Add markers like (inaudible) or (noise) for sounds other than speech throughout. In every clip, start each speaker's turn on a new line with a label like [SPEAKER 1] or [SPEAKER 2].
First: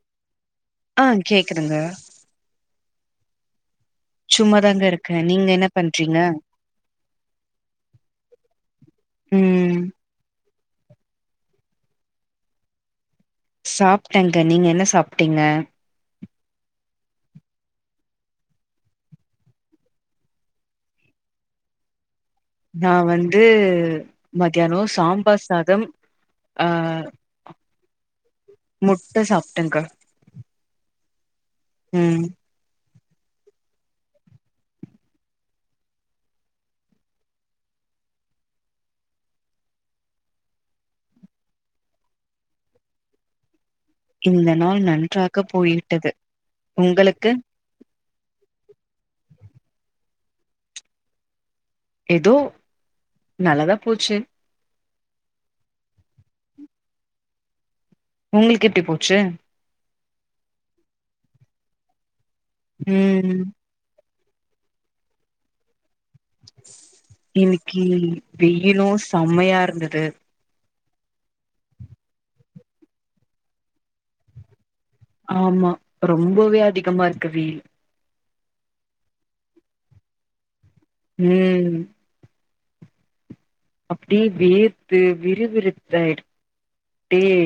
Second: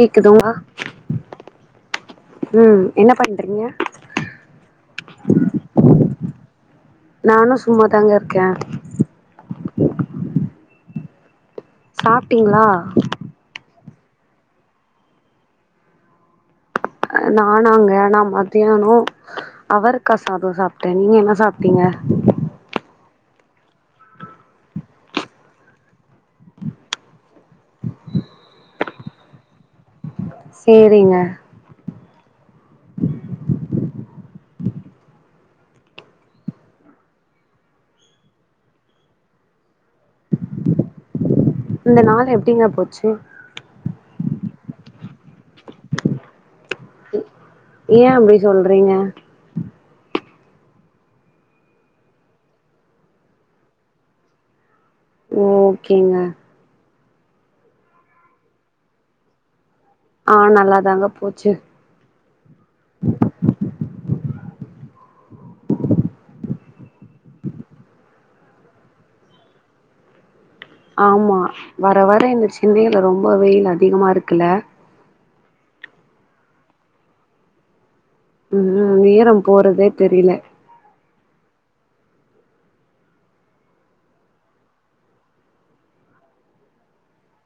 [SPEAKER 1] கேக்குது உமா
[SPEAKER 2] ஆ கேக்குதுங்க
[SPEAKER 1] ம் என்ன பண்றீங்க
[SPEAKER 2] சும்மாதாங்க இருக்கே நீங்க என்ன பண்றீங்க
[SPEAKER 1] நானு சும்மாதாங்க இருக்கே
[SPEAKER 2] ம்
[SPEAKER 1] சாப்ட்டீங்களா
[SPEAKER 2] சாப்ட்டேங்க நீங்க என்ன சாப்ட்டீங்க
[SPEAKER 1] நானாங்க நா மத்தியானோ அவரக்கா சாதோ சாப்ட்டே நீங்க என்ன சாப்ட்டீங்க
[SPEAKER 2] நா வந்து மத்யானோ சாம்பார் சாதம் ஆ முட்ட சாப்ட்டேங்க
[SPEAKER 1] சேரிங்க
[SPEAKER 2] ம்
[SPEAKER 1] இந்த நாள் எப்டிங்க போச்சு
[SPEAKER 2] இந்த நாள் நன்றாக போயிவிட்டது உங்களுக்கு
[SPEAKER 1] ஏ அப்டி சொல்றீங்க
[SPEAKER 2] ஏதோ நல்லாதா போச்சு
[SPEAKER 1] ஓகேங்க
[SPEAKER 2] உங்களுக்கு எப்டி போச்சு
[SPEAKER 1] ஆ நல்லாதாங்க போச்சு
[SPEAKER 2] ம் இன்னக்கி வெயிலு செம்மையா இருந்தது
[SPEAKER 1] ஆமா வர வர இந்த சென்னையில ரொம்ப வெயில் அதிகமா இருக்குல்ல
[SPEAKER 2] ஆமா ரொம்பவே அதிகமா இருக்கு வெயில்
[SPEAKER 1] ம் நேரம் போறதே தெரியல
[SPEAKER 2] ம் அப்டியே வேர்த்து விறுவிறுத்தாயிடு அப்டியே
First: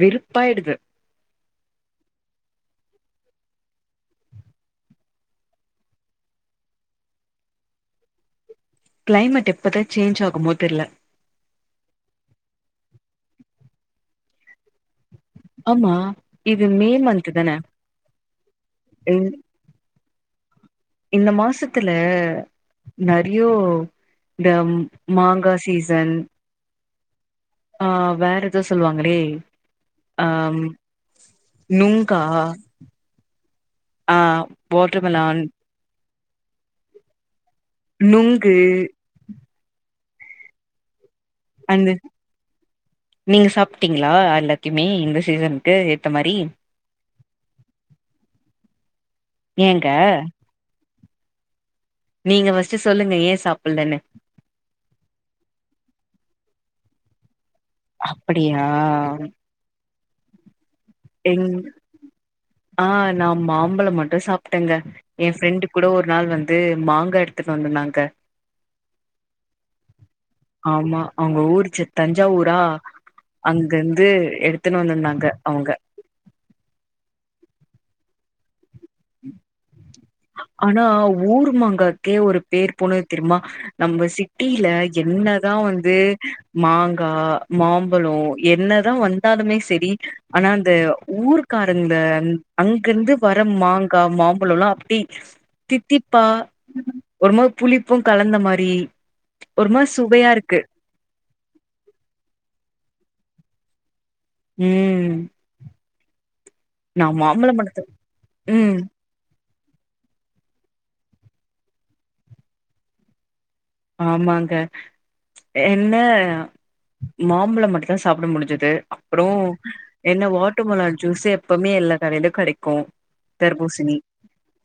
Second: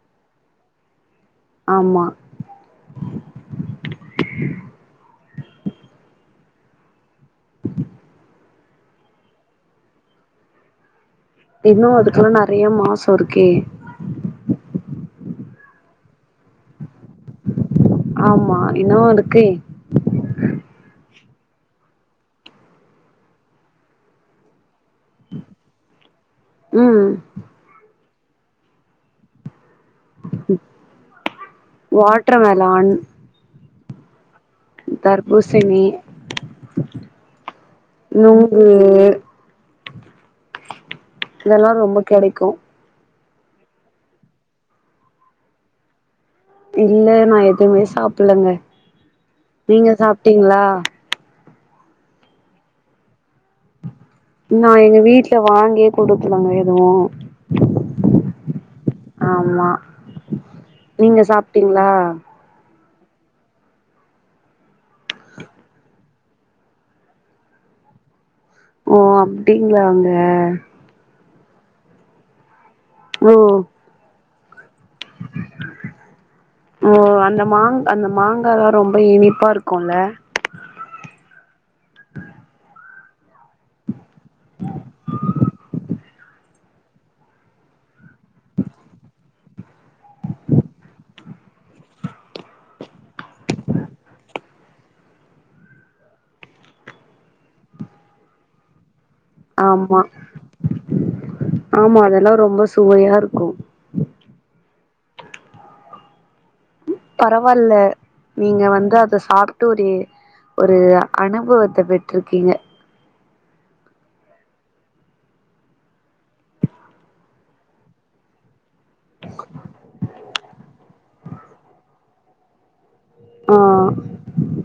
[SPEAKER 2] வெறுப்பா ஆயிடுது
[SPEAKER 1] ஆமா (inaudible)
[SPEAKER 2] கிளைமேட் எப்பதா சேஞ்ச ஆகுமா தெரில
[SPEAKER 1] இன்னு அதுக்கெல்லா நெறைய மாசோ இருக்கே
[SPEAKER 2] ஆமா இது மே மன்த்
[SPEAKER 1] ஆமா இன்னு இருக்கே
[SPEAKER 2] இந்த மாசத்துல நெறையோ இந்த மாங்கா சீசன்
[SPEAKER 1] ம்
[SPEAKER 2] ஆ வேற ஏதோ சொல்லுவாங்களே ஆ நுங்கா
[SPEAKER 1] வாட்டர்மெலான்
[SPEAKER 2] ஆ வாட்டர்மெலான்
[SPEAKER 1] தர்பூசணி நுங்கு இதெல்லா
[SPEAKER 2] அந்த
[SPEAKER 1] ரொம்ப கெடைக்கு
[SPEAKER 2] நீங்க சாப்ட்டீங்களா எல்லாத்தயுமே இந்த சீசனுக்கு ஏத்த மாரி
[SPEAKER 1] இல்ல நா எதுமே சாப்பல்லங்க
[SPEAKER 2] ஏங்க
[SPEAKER 1] நீங்க சாப்ட்டீங்களா
[SPEAKER 2] நீங்க பஸ்ட்டு சொல்லுங்க ஏ சாப்புட்லன்னு
[SPEAKER 1] நா எங்க வீட்ல வாங்கியே கொடுத்துலாங்க எதுவு
[SPEAKER 2] அப்புடியா
[SPEAKER 1] ஆமா நீங்க
[SPEAKER 2] எங்
[SPEAKER 1] சாப்ட்டீங்களா
[SPEAKER 2] ஆ நா மாம்பழம் மட்டு சாப்ட்டேங்க எ ஃப்ரெண்டு கூட ஒரு நாள் வந்து மாங்கா எடுத்துட்டு வந்துந்னாங்க
[SPEAKER 1] ஓ அப்டிங்களா ங்க
[SPEAKER 2] ஆமா அவ்ங்க ஊருச்சு தஞ்சாவூரா
[SPEAKER 1] ஓ
[SPEAKER 2] அங்கிருந்து எடுத் துனு வந்திருந்தாங்க அவ்ங்க
[SPEAKER 1] ஓ அந்த மாங் அந்த மாங்காலா ரொம்ப இனிப்பா இருக்குல்ல
[SPEAKER 2] ஆனா ஊரு மாங்காக்கே ஒரு பேர் பொணது தெரியுமா நம்ப சி ட்டில என்னதா வந் ந்து மாங்கா மாம்பழோ என்னதா வந்தாலுமே செரி ஆனா இந்த ஊர்க்காரங் அந்த அங்கிருந்து வர மாங் க்கா மாம்பழோ ல்லா அப்புடி தித்திப்பா ஒரு மாரி புளிப்பு கலந்த மாரி ஒரு மாரி
[SPEAKER 1] ஆமா
[SPEAKER 2] சுவையா இருக்
[SPEAKER 1] ஆமா அதெல்லா ரொம்ப சுவையா இருக்கு
[SPEAKER 2] ம் நா மாம்பழம்
[SPEAKER 1] பரவாயில்ல
[SPEAKER 2] பழத்த
[SPEAKER 1] நீங்க
[SPEAKER 2] ம்
[SPEAKER 1] வந்து அத சாப் ட்டோரி ஒரு அனுபவத்த பெற்ருக்கீங்க
[SPEAKER 2] ஆமாங்க என்ன மாம்பழம் மட்டு தா சாப்ட முடிஞ்சுது அப்புறோ என்ன வாட்டார்‌ மேளான் ஜூஸ் எப்பமே எல்லா கடையிலு கெடைக்கு
[SPEAKER 1] ஆ
[SPEAKER 2] தர்பூசணி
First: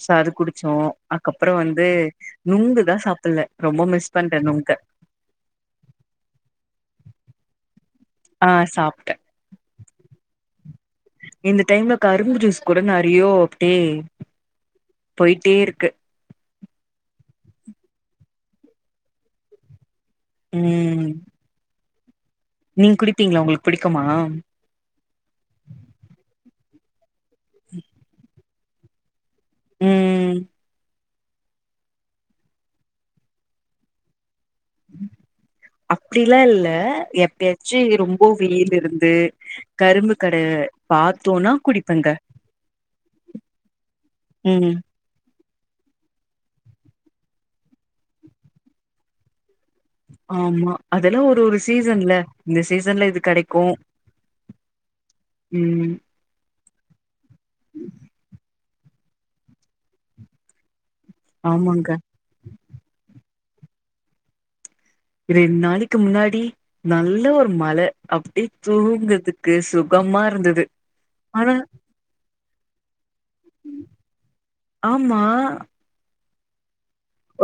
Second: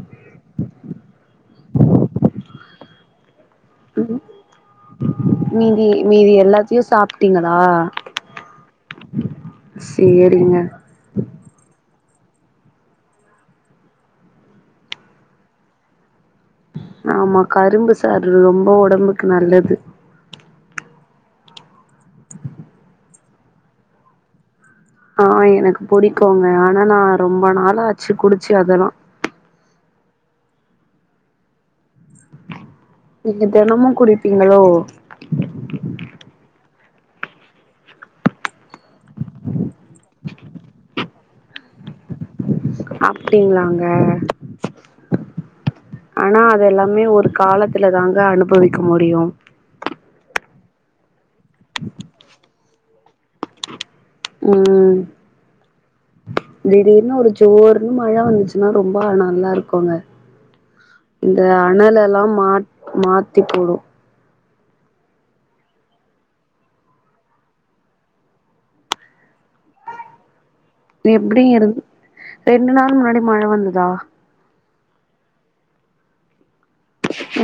[SPEAKER 2] சாறு குடிச்சோ அக்கப்புறோ வந்து நுங்கு தா சாப்பில்ல ரொம்ப மிஸ் பண்றே நுங்க
[SPEAKER 1] நீங்கி மீதி எல்லாத்தையு சாப்ட்டீங்களா
[SPEAKER 2] ஆ சாப்ட்டே
[SPEAKER 1] சேரிங்க
[SPEAKER 2] இந்த டைம்ல கரும்பு ஜூஸ் கூட நெறையோ அப்டே போய்ட்டே இருக்கு
[SPEAKER 1] ஆமா கரும்பு சாறு ரொம்ப உடம்புக்கு நல்லது
[SPEAKER 2] ம் ம் நீங் குடிப்பீங்களா உங்களுக்கு புடிக்குமா
[SPEAKER 1] ஆ எனக்கு புடிக்குங்க ஆனா நா ரொம்ப நாள ஆச்சு குடிச்சு அதெல்லா
[SPEAKER 2] ம்
[SPEAKER 1] நீங்க தெனமு குடிப்பீங்களோ
[SPEAKER 2] அப்டிலா இல்ல எப்பயாச்சு ரொம்ப வெயில் இருந்து கரும்பு கட பாத்தோனா குடிப்பங்க
[SPEAKER 1] அப்டிங்களாங்க
[SPEAKER 2] ம்
[SPEAKER 1] ஆனா அதெல்லாமே ஒரு காலத்துல தாங்க அனுபவிக்க முடியு
[SPEAKER 2] ஆமா அதெல்லா ஒரு ஒரு சீசன்ல இந்த சீசன்ல இது கெடைக்கு
[SPEAKER 1] ம்
[SPEAKER 2] ம்
[SPEAKER 1] திடீர்னு ஒரு ஜோர்ன்னு மழ வந்ச்சு நா ரொம்ப நல்லா இருக்குங்க இந்த
[SPEAKER 2] ஆமாங்க
[SPEAKER 1] அணலல்லா மாட் மாத்தி போடும்
[SPEAKER 2] ரெண் நாளைக்கு முன்னாடி நல்ல ஒரு மழ அப்டியே தூங்கற்துக்கு சுகமா இருந்தது
[SPEAKER 1] எப்டி
[SPEAKER 2] ஆனா
[SPEAKER 1] இருந் ரெண்டு நாள் முன்னாடி மழ வந்ததா
[SPEAKER 2] ஆமா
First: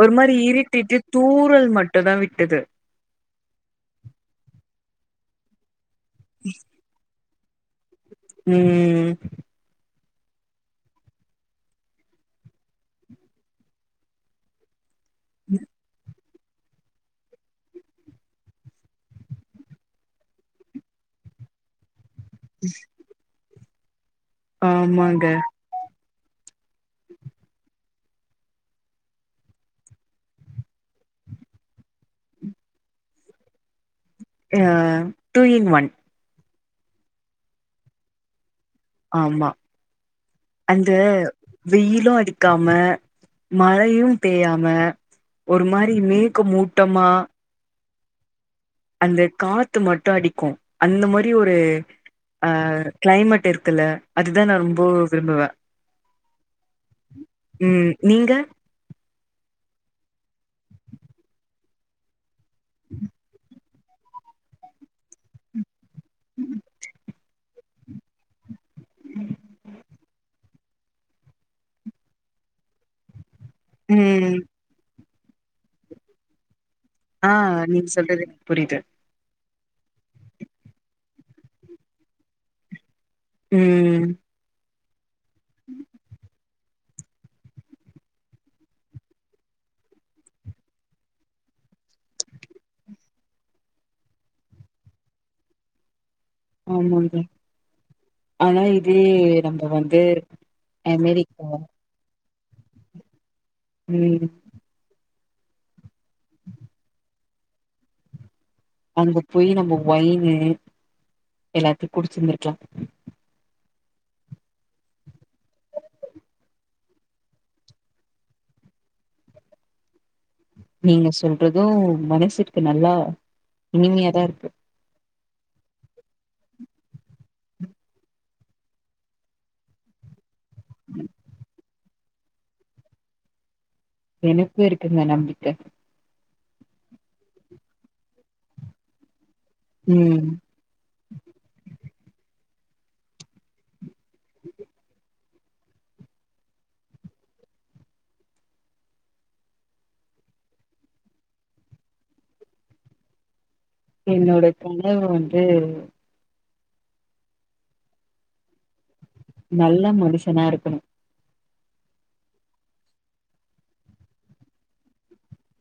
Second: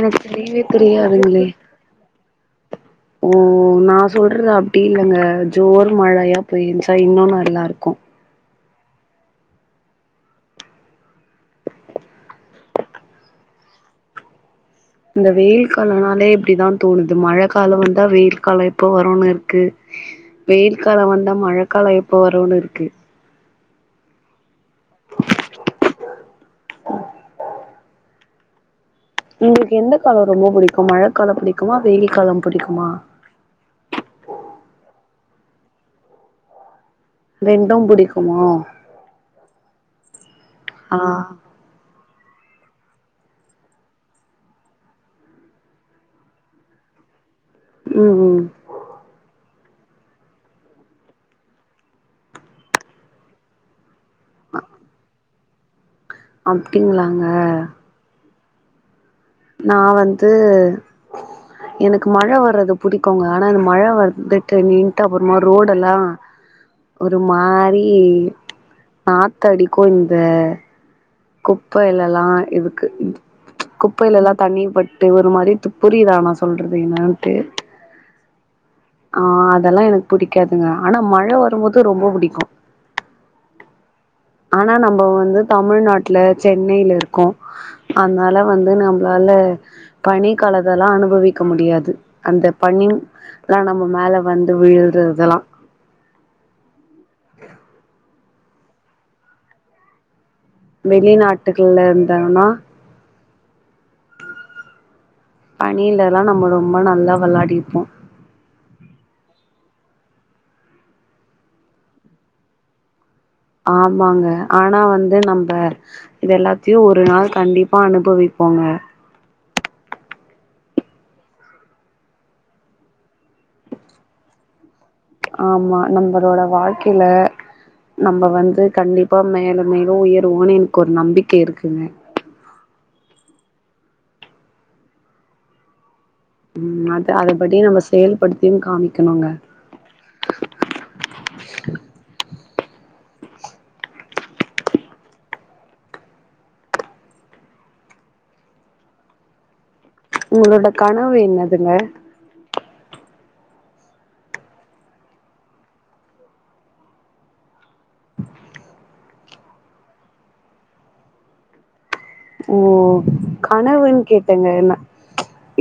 [SPEAKER 2] ஒரு மாரி
[SPEAKER 1] தெரியவே
[SPEAKER 2] இருட்டிட்டு
[SPEAKER 1] தெரியாதுங்களே
[SPEAKER 2] தூறல் மட்டும் தா விட்டது
[SPEAKER 1] ம் ம் நா சொல்றது அப்டில்லங்க ஜோர் மழயா பெய்ந்ச்சா இன்னு நல்லாருக்
[SPEAKER 2] ம் ம் ம்
[SPEAKER 1] இந்த வெயில் காலனாலே இப்டிதா தோணுது மழ காலம் வந்தா வெயில் காலம் எப்போ வரோன் இருக்கு வெயில் காலம் வந்தா மழக் கலாம் எப்போ வருன்னு இருக்கு
[SPEAKER 2] ஆமாங்க
[SPEAKER 1] உங்களுக்கு எந்த காலம் ரொம்ப புடிக்கும் மழக்காலம் புடிக்குமா வெயில் காலம் புடிக்குமா
[SPEAKER 2] ஆ டூ இன் ஒன்
[SPEAKER 1] ரெண்டும் புடிக்குமோ
[SPEAKER 2] ஆம்மா அந்த
[SPEAKER 1] ஆ
[SPEAKER 2] வெயிலு அடிக்காம மழயும் பெய்யாம ஒரு மாரி மேக்க மூட்டமா
[SPEAKER 1] ம் ம்
[SPEAKER 2] அந்த காத்து மட்டு அடிக்கும் அந்த மாரி ஒரு ஆ கிளைமேட் இருக்குல்ல அதுதா நா ரொம்பவோ விரும்புவ
[SPEAKER 1] அப்டிங்ளாங்க
[SPEAKER 2] ம் நீங்க
[SPEAKER 1] நா வந்து எனக்கு மழ‌ வர்றது புடிக்கோங்க ஆனா மழ வந்துட்டு நின்ட்டு அப்பறமா ரோடெல்லா ஒரு மாரி ம் நாத்தடிக்குங்க குப்பையிலல்லா இதுக்கு குப்பையிலல்லா
[SPEAKER 2] ம்
[SPEAKER 1] தண்ணி பட்டு ஒரு மாரி துப் புரியுதா நா சொல்றது
[SPEAKER 2] ஆ
[SPEAKER 1] என்னான்ட்டு
[SPEAKER 2] நீங்க சொல்றது எனக்கு புரியுது
[SPEAKER 1] ஆ அதெல்லா எனக் புடிக்காதுங்க ஆனா மழ வரும்போது ரொம்ப புடிக்கும்
[SPEAKER 2] ம் ம்
[SPEAKER 1] ஆனா நம்ப வந்து தமிழ்நாட்ல சென்னைல இருக்கோ அதனால வந்து நம்ப்ளால பனி காலதெல்லா அனுபவிக்க முடியாது அந்த பனி எல்லா நம்ப மேல வந்து விழுறது அதெல்லா
[SPEAKER 2] ஆம்மாம் பா ஆனா இதே நம்ப வந்து அமெரிக்கா
[SPEAKER 1] வெளிநாட்டுகள்ல இருந்தாங்னா
[SPEAKER 2] ம்
[SPEAKER 1] பனிலல்லா நம்ம ரொம்ப நல்லா வெள்யாடிப்போ
[SPEAKER 2] அங்க போயி நம்ம ஒயினு எல்லாத்தையும் குடிச்சிருந்திருக்லாம்
[SPEAKER 1] ஆமாங்க ஆனா வந்து நம்ப இது எல்லாத்தையும் ஒரு நாள் கண்டிப்பா அனுபவிப்போங்க
[SPEAKER 2] நீங்க சொல்றது மனசுக்கு நல்லா இனிமையாதா இருக்கு
[SPEAKER 1] ஆம்மா நம்பளோட வாழ்க்கைல நம்ம வந்து கண்டிப்பா மேலும் மேலும் உயர் போனோனு எனக்கு ஒரு நம்பிக்க இருக்குங்க
[SPEAKER 2] எனக்கு இருக்குங்க நம்பிக்க
[SPEAKER 1] ம் அத அத படி நம்ம செயல்படுத்தியு காமிக்கணுங்க
[SPEAKER 2] ம்
[SPEAKER 1] உங்களோட கனவு என்னதுங்க
[SPEAKER 2] என்னோட கணவு வந்து நல்ல மனுஷனா இருக்கணு
[SPEAKER 1] ஓ கனவுன்னு கேட்டங்க என்ன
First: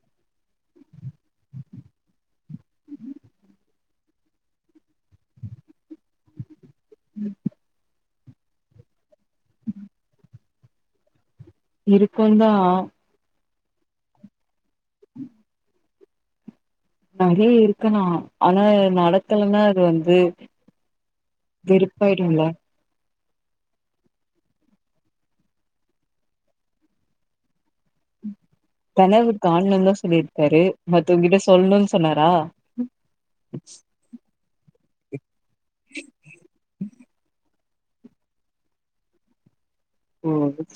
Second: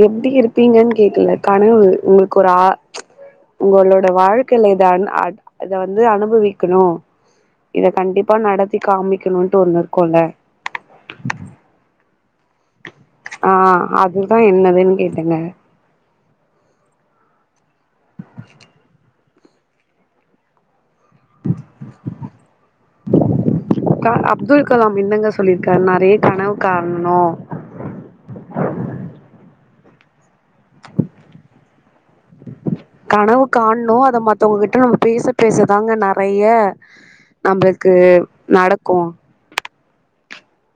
[SPEAKER 1] எப்டி இருப்பீங்கன்னு கேக்கல கனவு உங்களுக்கு ஒரு ஆ உங்களோட வாழ்க்கைல இத இத வந்து அனுபவி க்கணு இத கண்டிப்பா நடத்தி காமிக்கனுன்ட்டு ஒண்ணு இருக்குல
[SPEAKER 2] இருக்குந்தா
[SPEAKER 1] ஆ அதுதா என்னதுன்னு கேட்ட நானு
[SPEAKER 2] நெறைய இருக்கு நா ஆனா நடக் க்கலனா அது வந்து வெருப்பாய்டுல
[SPEAKER 1] கா அப்துல் கலாம் என்னங்க சொல்லிருக்காரு நெறைய கனவு காணணு
[SPEAKER 2] கனவு காண்ணுன்தா சொல்லிருக்காரு மத்தவங்கிட்ட சொல்லணும்னு சொன்னாரா
[SPEAKER 1] கனவு காணணு அத மத்தவங்ககிட்ட நம்ம பேச பேசதாங்க நெறைய நம்ளுக்கு நடக்கு
[SPEAKER 2] ஓ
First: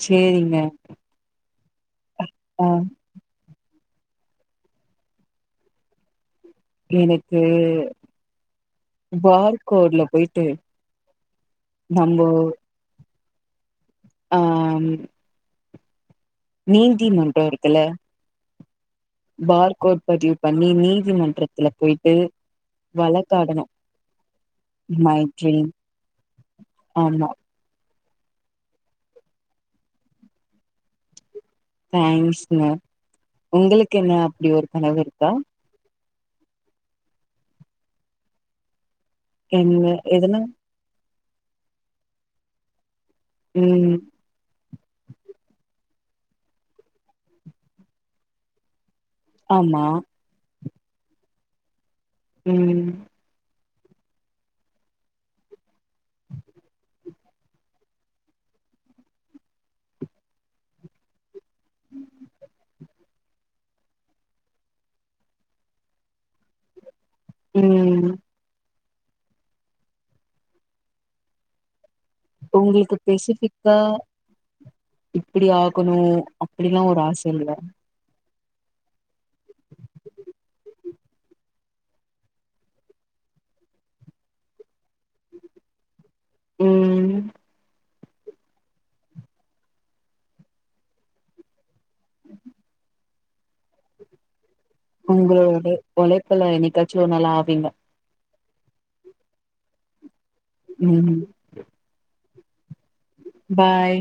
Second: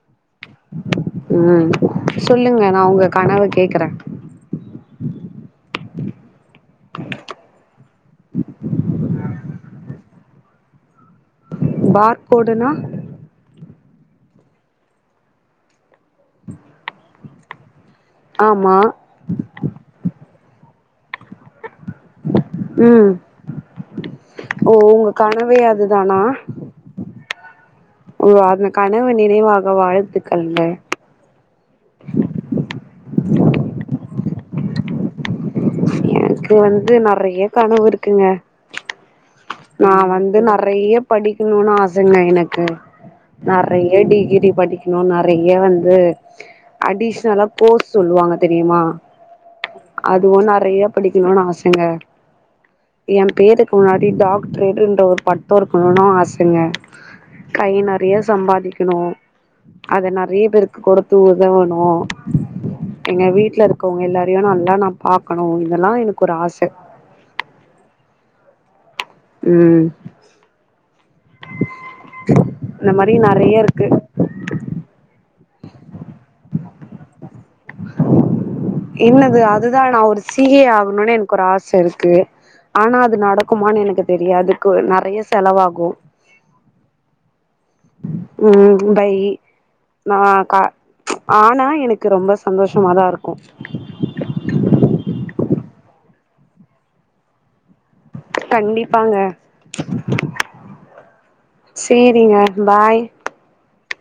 [SPEAKER 2] சேரிங்க
[SPEAKER 1] ம் சொல்லுங்க
[SPEAKER 2] ஆ
[SPEAKER 1] நா உங்க கனவ கேக்கற
[SPEAKER 2] எனக்கு வார்கோட்ல போயிட்டு நம்போ
[SPEAKER 1] பார்க்கோடுனா
[SPEAKER 2] ஆ நீதி மன்றோ இருக்குல
[SPEAKER 1] ஆமா
[SPEAKER 2] பார்கோட் பதிவு பண்ணி நீதிமன்றத்துல போயிட்டு
[SPEAKER 1] ம்
[SPEAKER 2] வழக்காடணு
[SPEAKER 1] ஓ உங்க
[SPEAKER 2] மை
[SPEAKER 1] கனவே
[SPEAKER 2] ட்ரீம்
[SPEAKER 1] அதுதானா
[SPEAKER 2] ஆமா
[SPEAKER 1] ஓ அந்த கனவு நினைவாக வாழ்த்துக்கள்ங்க
[SPEAKER 2] தேங்க்ஸ்ங்க உங்களுக்கு என்ன அப்டி ஒரு கனவு இருக்கா
[SPEAKER 1] எனக்கு வந்து நெறைய கனவு இருக்குங்க
[SPEAKER 2] என்ன
[SPEAKER 1] நான் வந்து
[SPEAKER 2] எதுனா
[SPEAKER 1] நெறைய படிக்கணுனு ஆசங்க எனக்கு
[SPEAKER 2] ம்
[SPEAKER 1] நெறைய டிகிரி படிக் இன்னு நெறைய வந்து அடிஷ்னலா போஸ்ட் சொல்லுவாங்க தெரியுமா
[SPEAKER 2] ஆமா
[SPEAKER 1] இன்னு நெறைய படிக்கணுனு ஆசைங்க
[SPEAKER 2] ம்
[SPEAKER 1] என் பேருக்கு முன்னாடி டாக் டர்ன்ற ஒரு பட்டோ இருக்கணுனு ஆசங்க கை நெறைய சம்பாரிக்கணு அத நெறைய பேருக்கு கொடுத் தூதா வேணு எங்க வீட்ல இருக்கவங்க எல்லாரையு நல்லா நா பாக்கணு இதெல்லா எனக்கு ஒரு ஆச
[SPEAKER 2] ம்
[SPEAKER 1] ம் இந்த
[SPEAKER 2] உங்களுக்கு
[SPEAKER 1] மாரி நெறைய
[SPEAKER 2] பெசிபிக்கா
[SPEAKER 1] இருக்கு
[SPEAKER 2] இப்டி ஆகணு அப்டிலா ஒரு ஆச இல்ல
[SPEAKER 1] என்னது அதுதா நான் ஒரு சீ ஏ ஆகணுனு எனக்கு ஒரு ஆச இருக்கு ஆனா அது நடக்குமான்னு எனக்கு தெரியாது அதுக்கு நெறைய செலவாகு
[SPEAKER 2] ம்
[SPEAKER 1] ம் பை நா கா ஆனா எனக்கு ரொம்ப ச ந்தோஷமா தா இருக்கு
[SPEAKER 2] உங்களோட உழைப்புல என்னைக்காச்சு ஒரு நாள் ஆவீங்க
[SPEAKER 1] கண்டிப்பாங்க
[SPEAKER 2] ம்
[SPEAKER 1] சேரிங்க பாய்
[SPEAKER 2] பாய்